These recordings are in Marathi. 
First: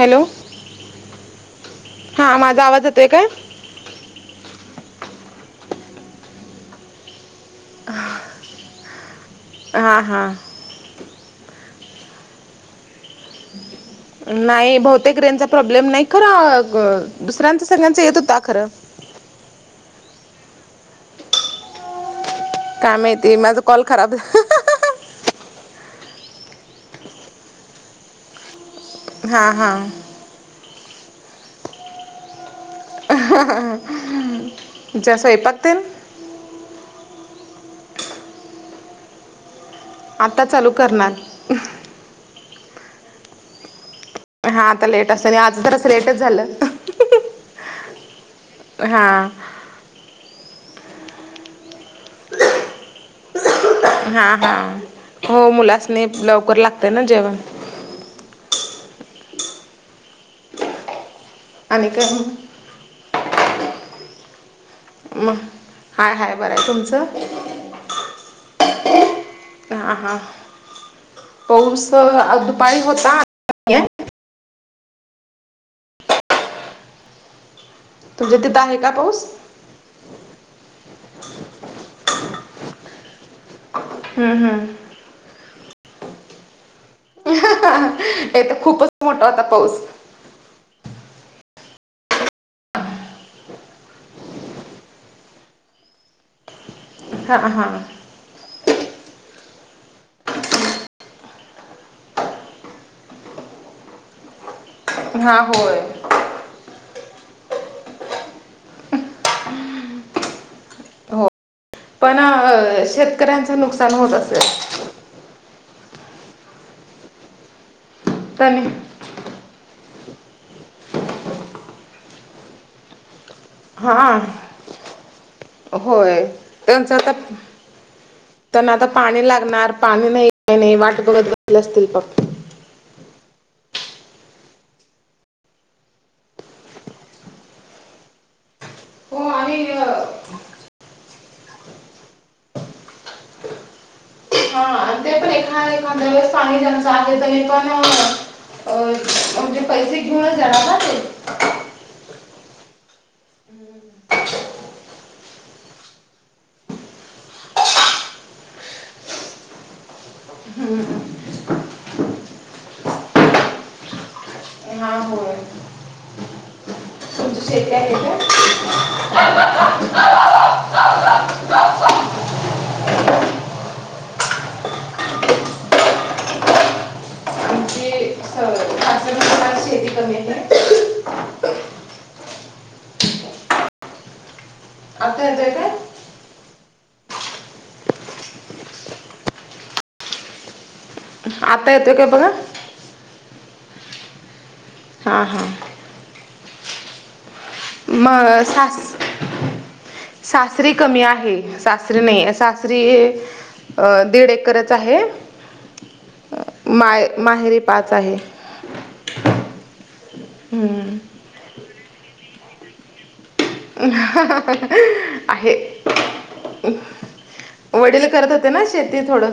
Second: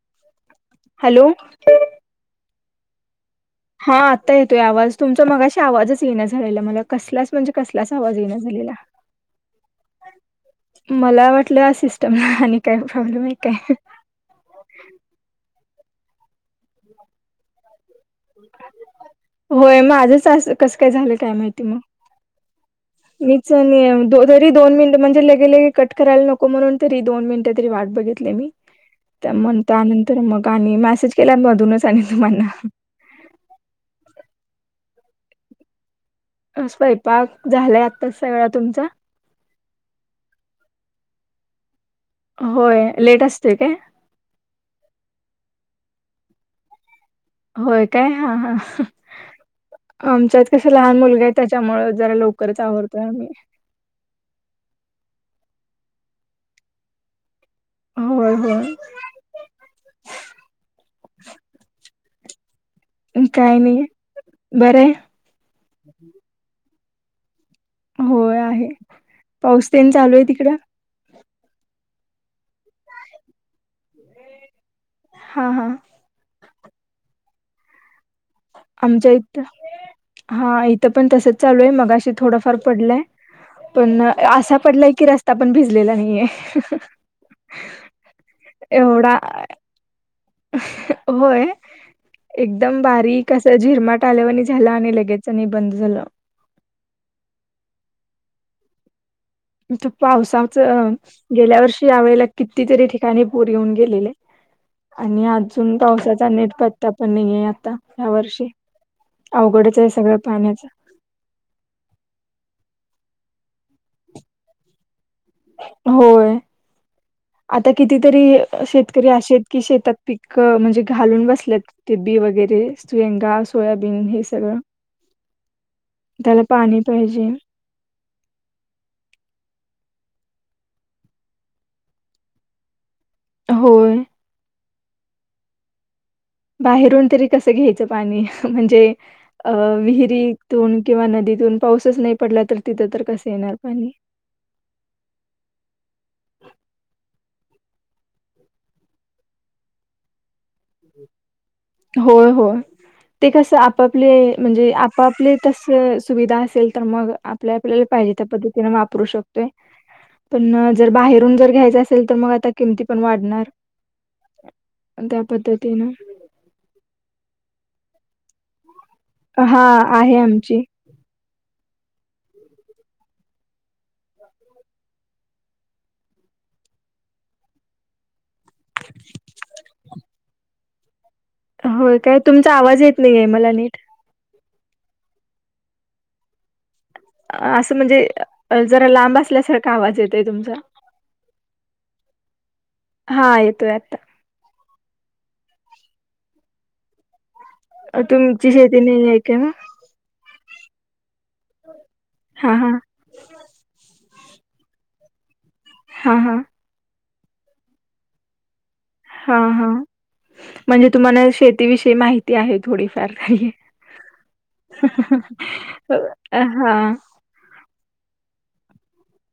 हॅलो हॅलो हा माझा आवाज येतोय काय हा आता येतोय आवाज तुमचा मगाशी आवाजच येण झालेला मला कसलाच म्हणजे कसलाच आवाज येईना झालेला हां हां मला वाटलं या सिस्टमला आणि काही प्रॉब्लेम आहे काय नाही बहुतेक रेनचा प्रॉब्लेम नाही खरं दुसऱ्यांचा सगळ्यांचा येत होता खरं. होय मग आझच कसं काय झालं काय माहिती मग. काय माहिती मीच माझा कॉल खराब तरी दोन मिनट म्हणजे लगेलेगे कट करायला नको म्हणून तरी दोन मिनिट तरी वाट बघितले मी हां म्हण हां तर मग आणि मेसेज केल्या मधूनच आणि तुम्हाना जसो एपतन स्वयंपाक झालाय आत्ताच सगळा तुमचा आता चालू करणार होय लेट असतेय काय हा आता लेट असत आणि आता तर असं लेटच झालं होय काय हा हां आमच्यात कसे लहान मुलगा आहे त्याच्यामु जरा लवकरच आवडतोय आम्ही हा हा हो मुलाच नाही लवकर लागते ना जेवण होय होय आणिनेक काय नाही बरं आहे मग हाय हाय बरं आहे तुमचं होय आहे पाऊसतेन चालू आहे तिकडं पऊस दुपारी होता हा हा तध आहे का आमच्या पाऊस इथं हा इथं पण तसच चालू आहे मग अशी थोडंफार पडलंय पण हम्म असा हम्म. पडलाय की रस्ता पण भिजलेला नाहीय हे तर खूपच मोठा आता पाऊस होय एकदम बारीक असं झिरमाट आल्यावरनी झालं आणि लगेच आणि बंद झालं हा हा त पावसाचं गेल्या वर्षी यावेळेला कितीतरी ठिकाणी पूर येऊन गेलेले आणि हा अजून होय पावसाचा नेटप पण आहे आता ह्या वर्षी अवघडच आहे सगळं पाण्याचा हो पण शेतकऱ्यांचं नुकसान होत असे होय आता कितीतरी त्याने शेत री असे आहेत की शेतात पीक म्हणजे घालून बसल्यात ते बी वगैरे तयंगा हा होय त्याला पाणी त्यांचं आता पाहिजे. त्यांना आता पाणी लागणार पाणी नाही काही नाही वाट बघत ब असतील पप् होय बाहेरून तरी कसं घ्यायचं पाणी म्हणजे हो अ आणि विहिरीतून किंवा नदीतून पाऊसच नाही पडला तर तिथं तर कस येणार पाणी हा ते प रखा रेखा पाणी अनुसार त पण अ म्हणजे पैसे घिऊन जणार होय होय ते कसं आपापले म्हणजे आपापले तस सुविधा असेल तर मग आपल्या आपल्याला पाहिजे त्या पद्धतीनं वापरू शकतोय पण जर बाहेरून जर घ्यायचं असेल तर मग आता किमती पण वाढणार ह त्या पद्धतीनं तमज शेती आहे हा आहे आमची आमची स- सासरमध्ये फार शेती हह कमी आहे होय काय तुमचा आवाज येत नाहीे मला नीट. आता येतोय काय असं म्हणजे जरा लांब असल्यासारखा आवाज येतय तुमचा. आता येतोय काय बघा हा येतोय आता हां हां अ, म तुमची शेती सस् नाही आहे का मग सासरी कमी आहे सासरी नाही हा हा सासरी अ दीड एकरच आहे. हा हां माय माहेरी पाच आहे. हा हा म्हणजे हम्म. तुम्हाला शेतीविषयी माहिती आहे थोडीफार तरी. आहे. हा हा वडील करत होते ना शेती थोडं.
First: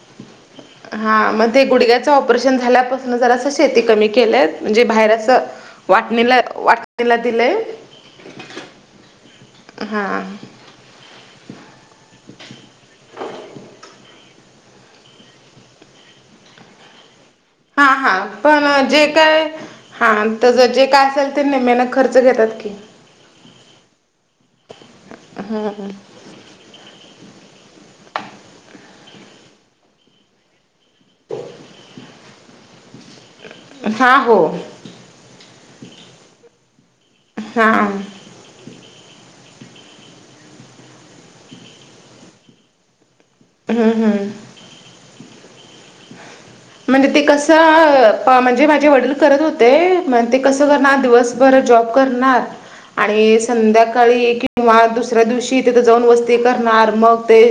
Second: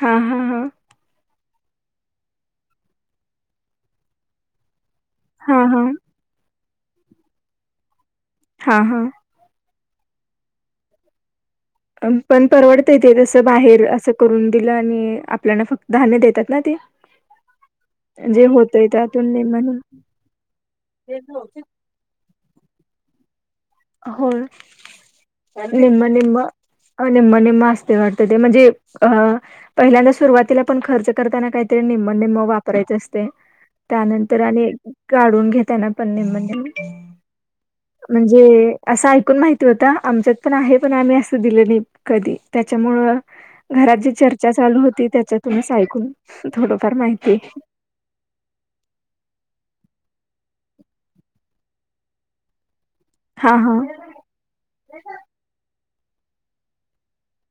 हा हा हां. हा मग ते गुडग्याचं ऑपरेशन झाल्यापासून जर असं शेती कमी केलं म्हणजे बाहेर. हां, हां. वाटणीला वाटणीला दिलंय. हा हा हां पण परवडतय ते तसं बाहेर असं करून दिलं आणि आपल्याला फक्त धान्य देतात ना ते. हा हा जे होतंय जे त्यातून काय निम्म-निम्म हा त्या जे काय असेल ते न मेन खर्च घेतात की. हो निम निम. अ निमणे मस्त वाटत ते म्हणजे अ. पहिल्यांदा सुरुवातीला पण खर्च करताना काहीतरी निम्मनम्म वापरायचे असते. हा त्यानंतर हो आणि काढून घेता येना पण म्हणज. हा म्हणजे असं ऐकून माहिती होता आमच्यात पण आहे पण आम्ही असं दिलं नाही कधी त्याच्यामुळं, हम्म घरात जी हम्म चर्चा चालू होती त्याच्या तुम्हीच ऐकून, थोडंफार म्हणजे ते माहिती कसं, म्हणजे माझे वडील करत होते मण ते कसं करणार दिवसभर जॉब करणार, आणि हा हा संध्याकाळी किंवा दुसऱ्या दिवशी तिथं जाऊन वस्ती करणार मग ते,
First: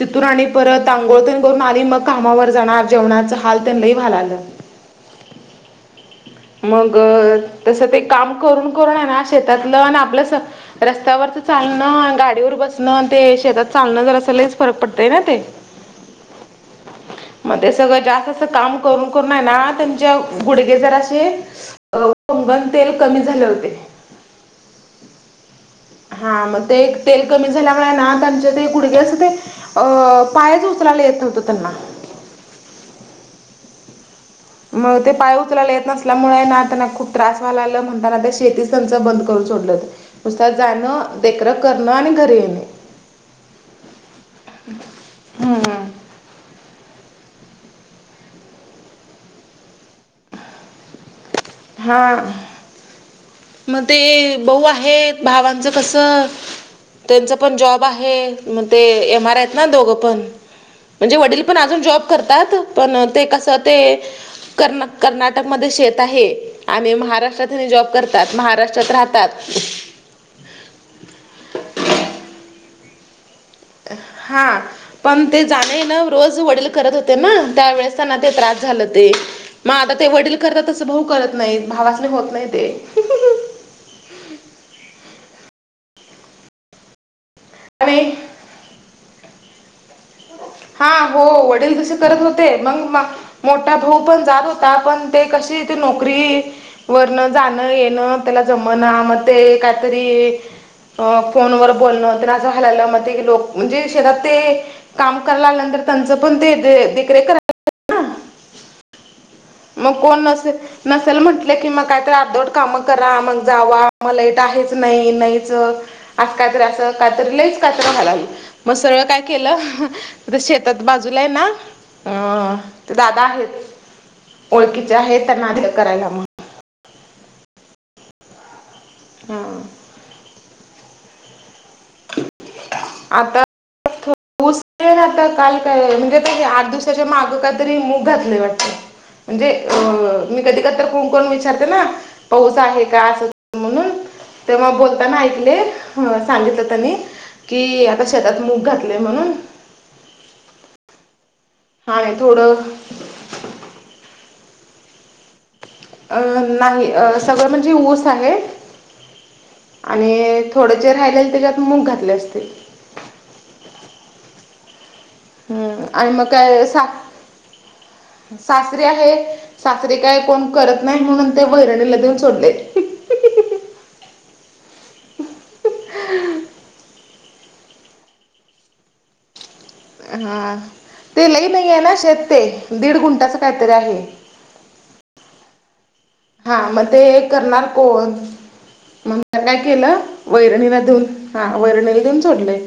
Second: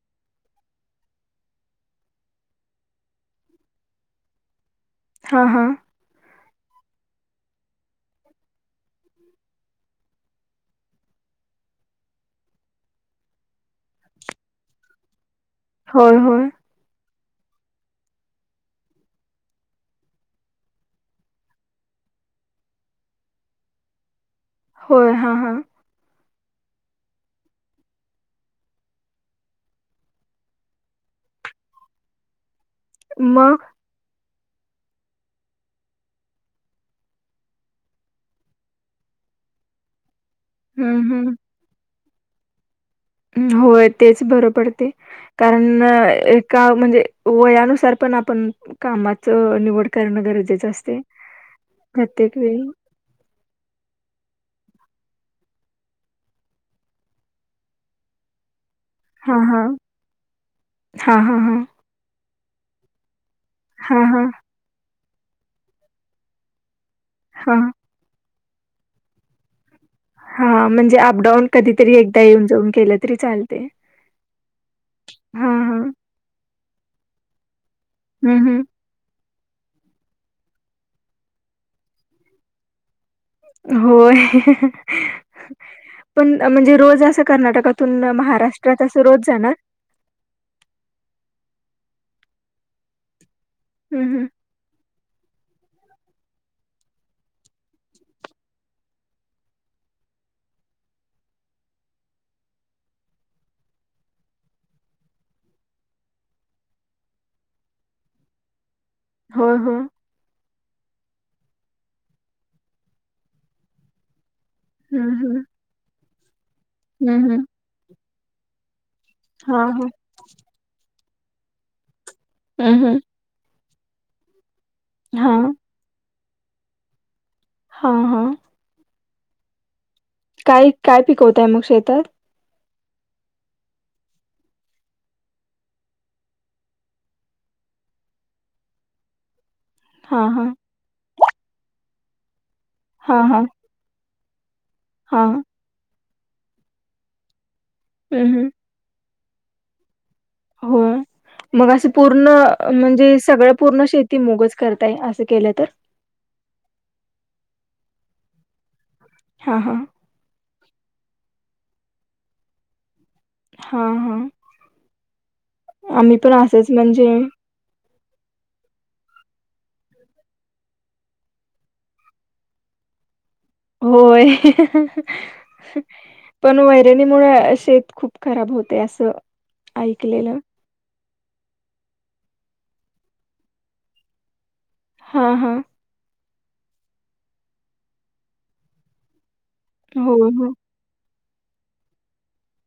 तिथून आणि परत आांघोळतगोळ मा मग कामावर जाणार जेवणाच हाल त्यांनाही वलालं, हां हां मग तस ते काम करून करून आहे ना शेतातलं आणि आपलं रस्त्यावर तर चालणं गाडीवर बसणं ते शेतात चालणं जर असलच फरक पडतय ना ते, होय होय मग ते सगळं जास्त अस काम करून करून आहे ना त्यांच्या गुडगे जर ंगण तेल कमी झाले होते. होय हां हां. हा मग ते तेल कमी झाल्यामुळे ना त्यांचे ते कुडगे अस ते, अ पायाच उचलायला येत होत त्यांना, म म मग ते पाय उचलायला येत नसल्यामुळे ना त्यांना खूप त्रास व्हालाला म्हणताना शेती च बंद करून सोडलं नसत हम्म जाणं हम्म देखकरख करणं आणि घरी येणे होय तेच बरं पडते हम्म. कारण एका म्हणजे वयानुसार पण आपण कामाच निवड करणं गरजेचं असते हा प्रत्येक वेळी मग ते बऊ आहेत भावांचं कस त्यांचं पण जॉब आहे मग ते एम आर हा आहेत हा ना दोघं पण हा म्हणजे हा वडील हा पण अजून जॉब करतात पण ते कसं ते हा हा क कर्नाटकमध्ये शेत आहे आणि हा महाराष्ट्रात जॉब महाराष्ट्रात राहतात हा हा म्हणजे अप डाऊन कधीतरी एकदा येऊन जाऊन केलं तरी चालेल हा पण ते जाणे हां. ना रोज वडील करत होते ना त्यावेेळेस ते हं, त्रास हं. झालं ते मग आता ते वडील करतात तसं भाऊ करत नाहीत भावासने होत नाही ते होय पण म्हणजे रोज असं कर्नाटक आणि परतून महाराष्ट्रात अस रोज जाणार हा हो वडील तसे करत होते मग मोठा भाऊ हं, पण हं. जात होता पण ते कशी ते नोकरी वरण जाणं येणं त्याला जमण मग ते काहीतरी अ फोन व बोलणं तरं घालायला म लोक म्हणजे शेेतात ते काम नंतर त्यांच पण ते देखरेख करायला होय हो मग कोण नसे नसेल म्हंटले की मग काहीत अर्दोड कामं करा मग जावा मला इट आहे नाही हं, नाही हं. कातरी अस हं, काातरी हं. लच कात घालावी मग सगळ काही केलं हां, हां. त शेतात बाजूला आहे ना अ हं, ते हं. दादा आहेत ओळखीचे आहे त्यांना हां, आदिच करायला मग हां हां हम काय काय पिकवतय मग शेतात आता ऊस ना आता काल काय म्हणजे आठ दिवसाच्या माग काहीतरी मूग घातलंय वाटत म्हणजे अ हां, मी हां. कधी कध कोण कोण विचारते ना पाऊस आहे का हां, अस हां. म्हणून तेव्हा बोलताना हां. ऐकले सांगितलं त्यांनी की आता हं, शेतात हं. मूंग घातले म्हणून हो मग असं आणि पूर्ण थोडं म्हणजे सगळं पूर्ण शेती मुंगच करताय असं केलं तर अ नाही सगळं म्हणजे ऊस आहे हा हा आणि थोडं जे राहिले त्याच्यात मूंग घातले असतील हा हा हम्म, आणि आम्ही मग पण असेच म्हणजे सासरीे आहे सासरीे काय कोण करत नाही म्हणून ते वहिरणी ल देेऊन सोडलेत होय पण वैरनी होय शेत खूप खराब होते असं हा ऐकलेलं ते लई नाही आहे ना शेत ते दीड गुंटाच काहीतरी आहे हा हा हा मग ते करणार कोण मग काय केलं हो हो वैरणीमधून हा वैरणीला देऊन सोडलय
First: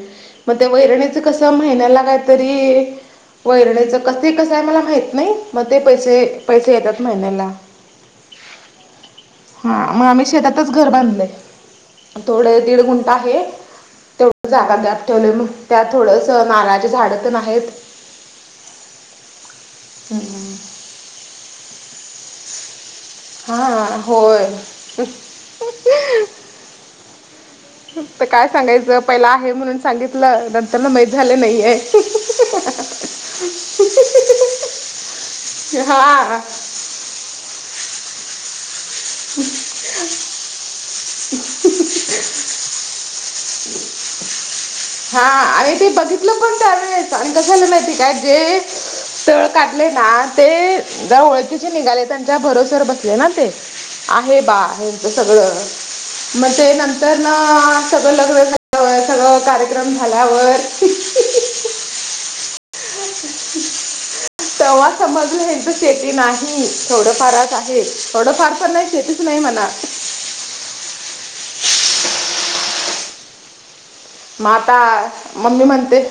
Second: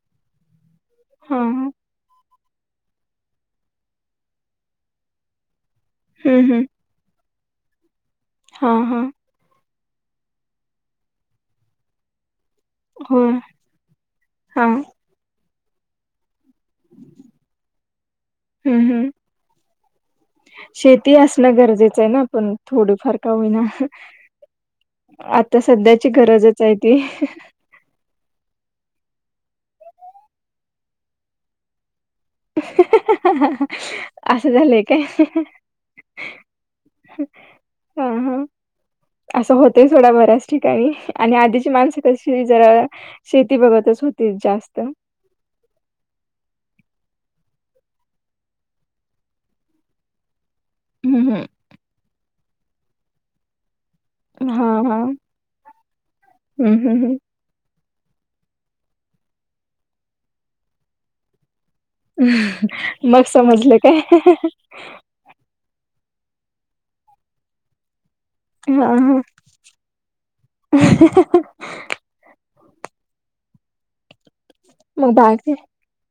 मग त्या वैरणीच हा कस हा महिन्याला तरी वैरण्याच कस कस आहे मला माहित नाही मग ते पैसे हम्म हम्म पैसे येतात महिन्याला हा हा. हा मग आम्ही शेतातच घर बांधलय. थोडे दीड गुंठ हो आहे तेवढ हा जागा द्या ठेवलय मग त्यात थोडंसं नारळाचे झाडं पण आहेत. हम् हम्. हम्म [inaudible] शेती असणं गरजेचं आहे ना पण थोड. फारका होईना हां होय आता सध्याची गरजच आहे ती. आता काय सांगायचं पहिला आहे म्हणून सांगितलं नंतर ना माैत झाले नाहीये. असं झालंय काय. हां हा हा. असं होतंय थोडा बऱ्याच ठिकाणी आणि आधीची माणसं कशी जरा. शेती बघतच होती जास्त. हा आणि ते बघितलं त्यानेच आणि कसला माती काय जे तळ काढले ना ते हम्म हम्म जवळचेच निघाले त्यांच्या भरोसर बसले ना ते. आहे बा हा हा ह्यांचं सगळं मग ते हम्म हम्म नंतर. ना सगळं लग्न झाल्यावर सगळ कार्यक्रम झाल्यावर. ह् मग समजलं काय हं हं हं. तवा समजून हे तर शेती नाही थोड फारच आहे. थोडं फार पण नाही शेतीच नाही मला. ह [unintelligible] माता मग बाकी मम्मी म्हणते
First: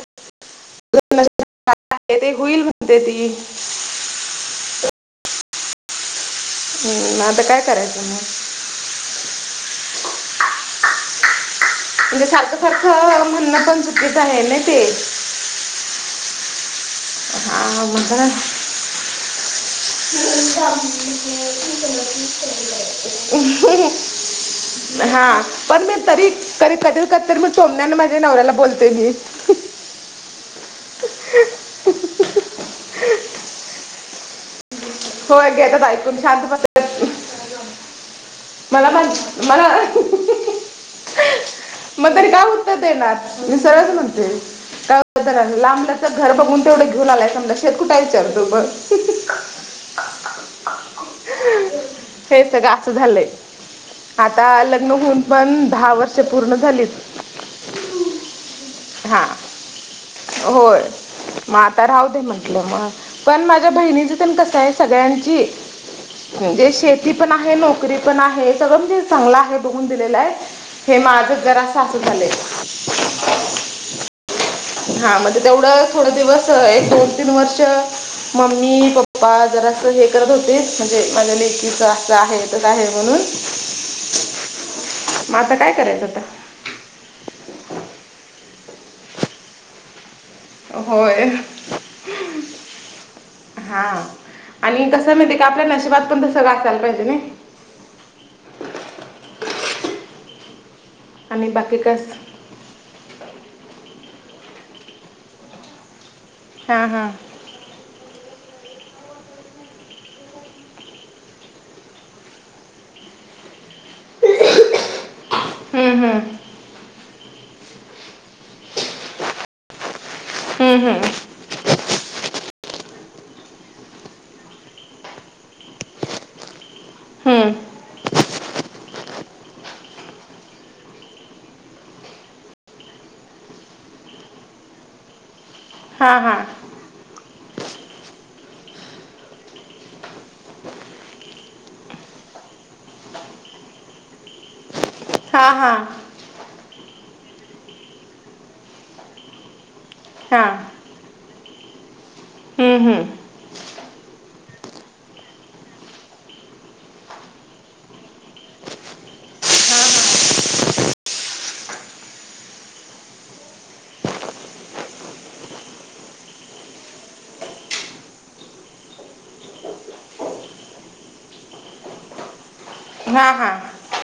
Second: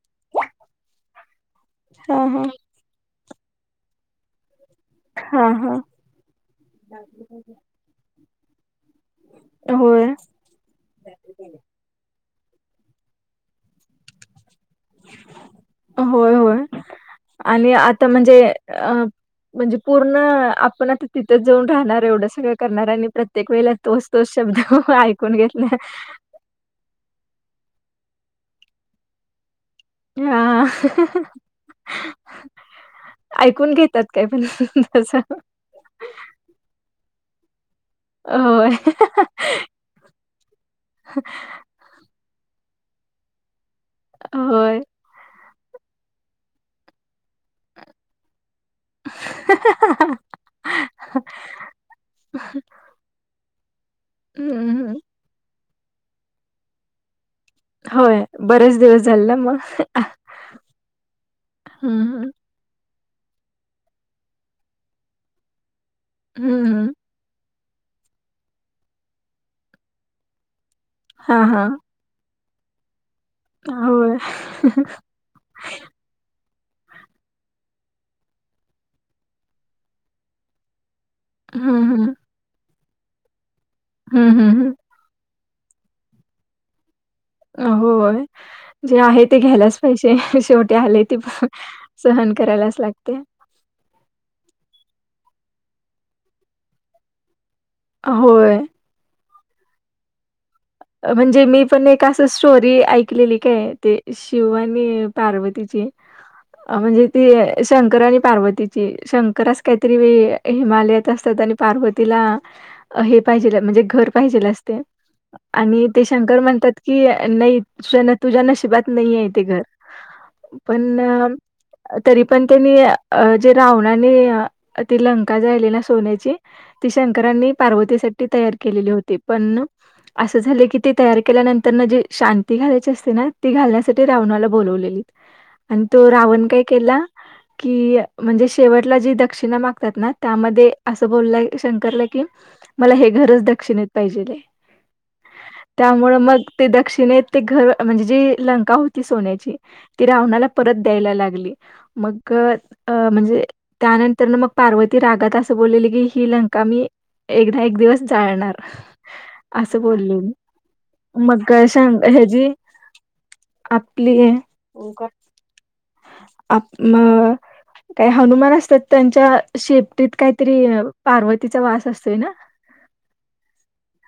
हा ते हा होईल [inaudible] ते ती [inaudible] हा हा. हम् आता काय करायचं मग. हो. म्हणजे सारखं सारखं म्हणणं पण चुकीच आहे ना ते. होय होय आणि हा आता म्हणजे अ म्हणजे पूर्ण आपण आता तिथंच जाऊन राहणार एवढं सगळं करणार आणि प्रत्येक वेळे तो म्हणतात तो शब्द ऐकून घेतला. का तर मग तोंडान माझ्या नवऱ्या बोलतेय मी. हा ऐकून घेतात काय पण. तस होय घेतात ऐकून शांत बसतात. होय मला माहिती [inaudible] मला मग त्यांनी काय उत्तर देणार मी सरवच म्हणतेय. होय. [inaudible] लांबल्याच घर बघून तेवढं घेऊन आलाय समजा शेत कुठा विचारतो ब हं हं हं हं. हे सगळ असं झालेय. आता लग्न हम्म. होऊन पण दहा वर्ष पूर्ण झालीत. होय बरेच दिवस हा झाले ना मग होय मग आता हं, राहू दे हं. म्हण ममा पण माझ्या बहिणीच तेन कस आहे सगळ्याची हं, म्हणजे शेती. हं. शेती पण आहे नोकरी पण आहे सगळं म्हणजे चांगलं आहे बघून दिलेलं आहे हे माझ हां, जरस अस खूप भ झा आहे [inaudible] हा होय. हा म्हणजे तेवढं थोडं दिवस एक दोन तीन वर्ष. मम्मी पप्पा जरा अस हे करत होते म्हणजे माझ्या हं, लेकीच असं हं. आहेच आहे म्हणून. हम हम हम. मग आता काय करायचं आता होय जे आहे ते घ्यायलाच पाहिजे शेवटे आले ते होय प सहन करायलाच लागते हा आणि कसं माहिती आहे का आपल्या नशिबात पण तसळं असायला पाहिजे न होय म्हणजे आणि मी बाकी पण एक कस असं स्टोरी ऐकलेली काय ते शिव आणि पार्वतीची अ हां म्हणजे हां ते शंकर आणि पार्वतीची शंकरच काहीतरी वेळ हिमालयात असतात आणि पार्वतीला हे पाहिजे म्हणजे घर पाहिजेला असते आणि हम्म, ते हम्म. शंकर म्हणतात की नाही त तुझ्याना अ ब नाही आहे ते घर हम्म, हम्म. पण तरी पण त्यांनी जे रावणाने ती लंका जायली ना सोन्याची ती शंकरांनी हम्म. पार्वतीसाठी तयार केलेली होती पण असं झाले की ते तयार केल्यानंतर ना जी शांती घालायची असते ना ती घालण्यासाठी रावणाला बोलवलेली आणि तो हां हां रावण काय केला कि म्हणजे शेवटला जी दक्षिणा मागतात ना त्यामध्ये असं बोललंय शंकरला की मला हे घरच दक्षिणेत पाहिजे आहे हां हां त्यामु मग ते दक्षिणेत ते घर म्हणजे जी लंका होती सोन्याची ती रावणाला हां परत द्यायला लागली मग हम्म, हम्म. अ म्हणजे त्यानंतर न मग पार्वती रागात असं बोललेलं की ही लंका मी एकदा एक दिवस जाळणार हां बोलले मगां हज आपली आहे आप काही हनुमान असतात त्यांच्या शेपटीत काहीतरी पार्वतीचा वास असतोय ना हा हा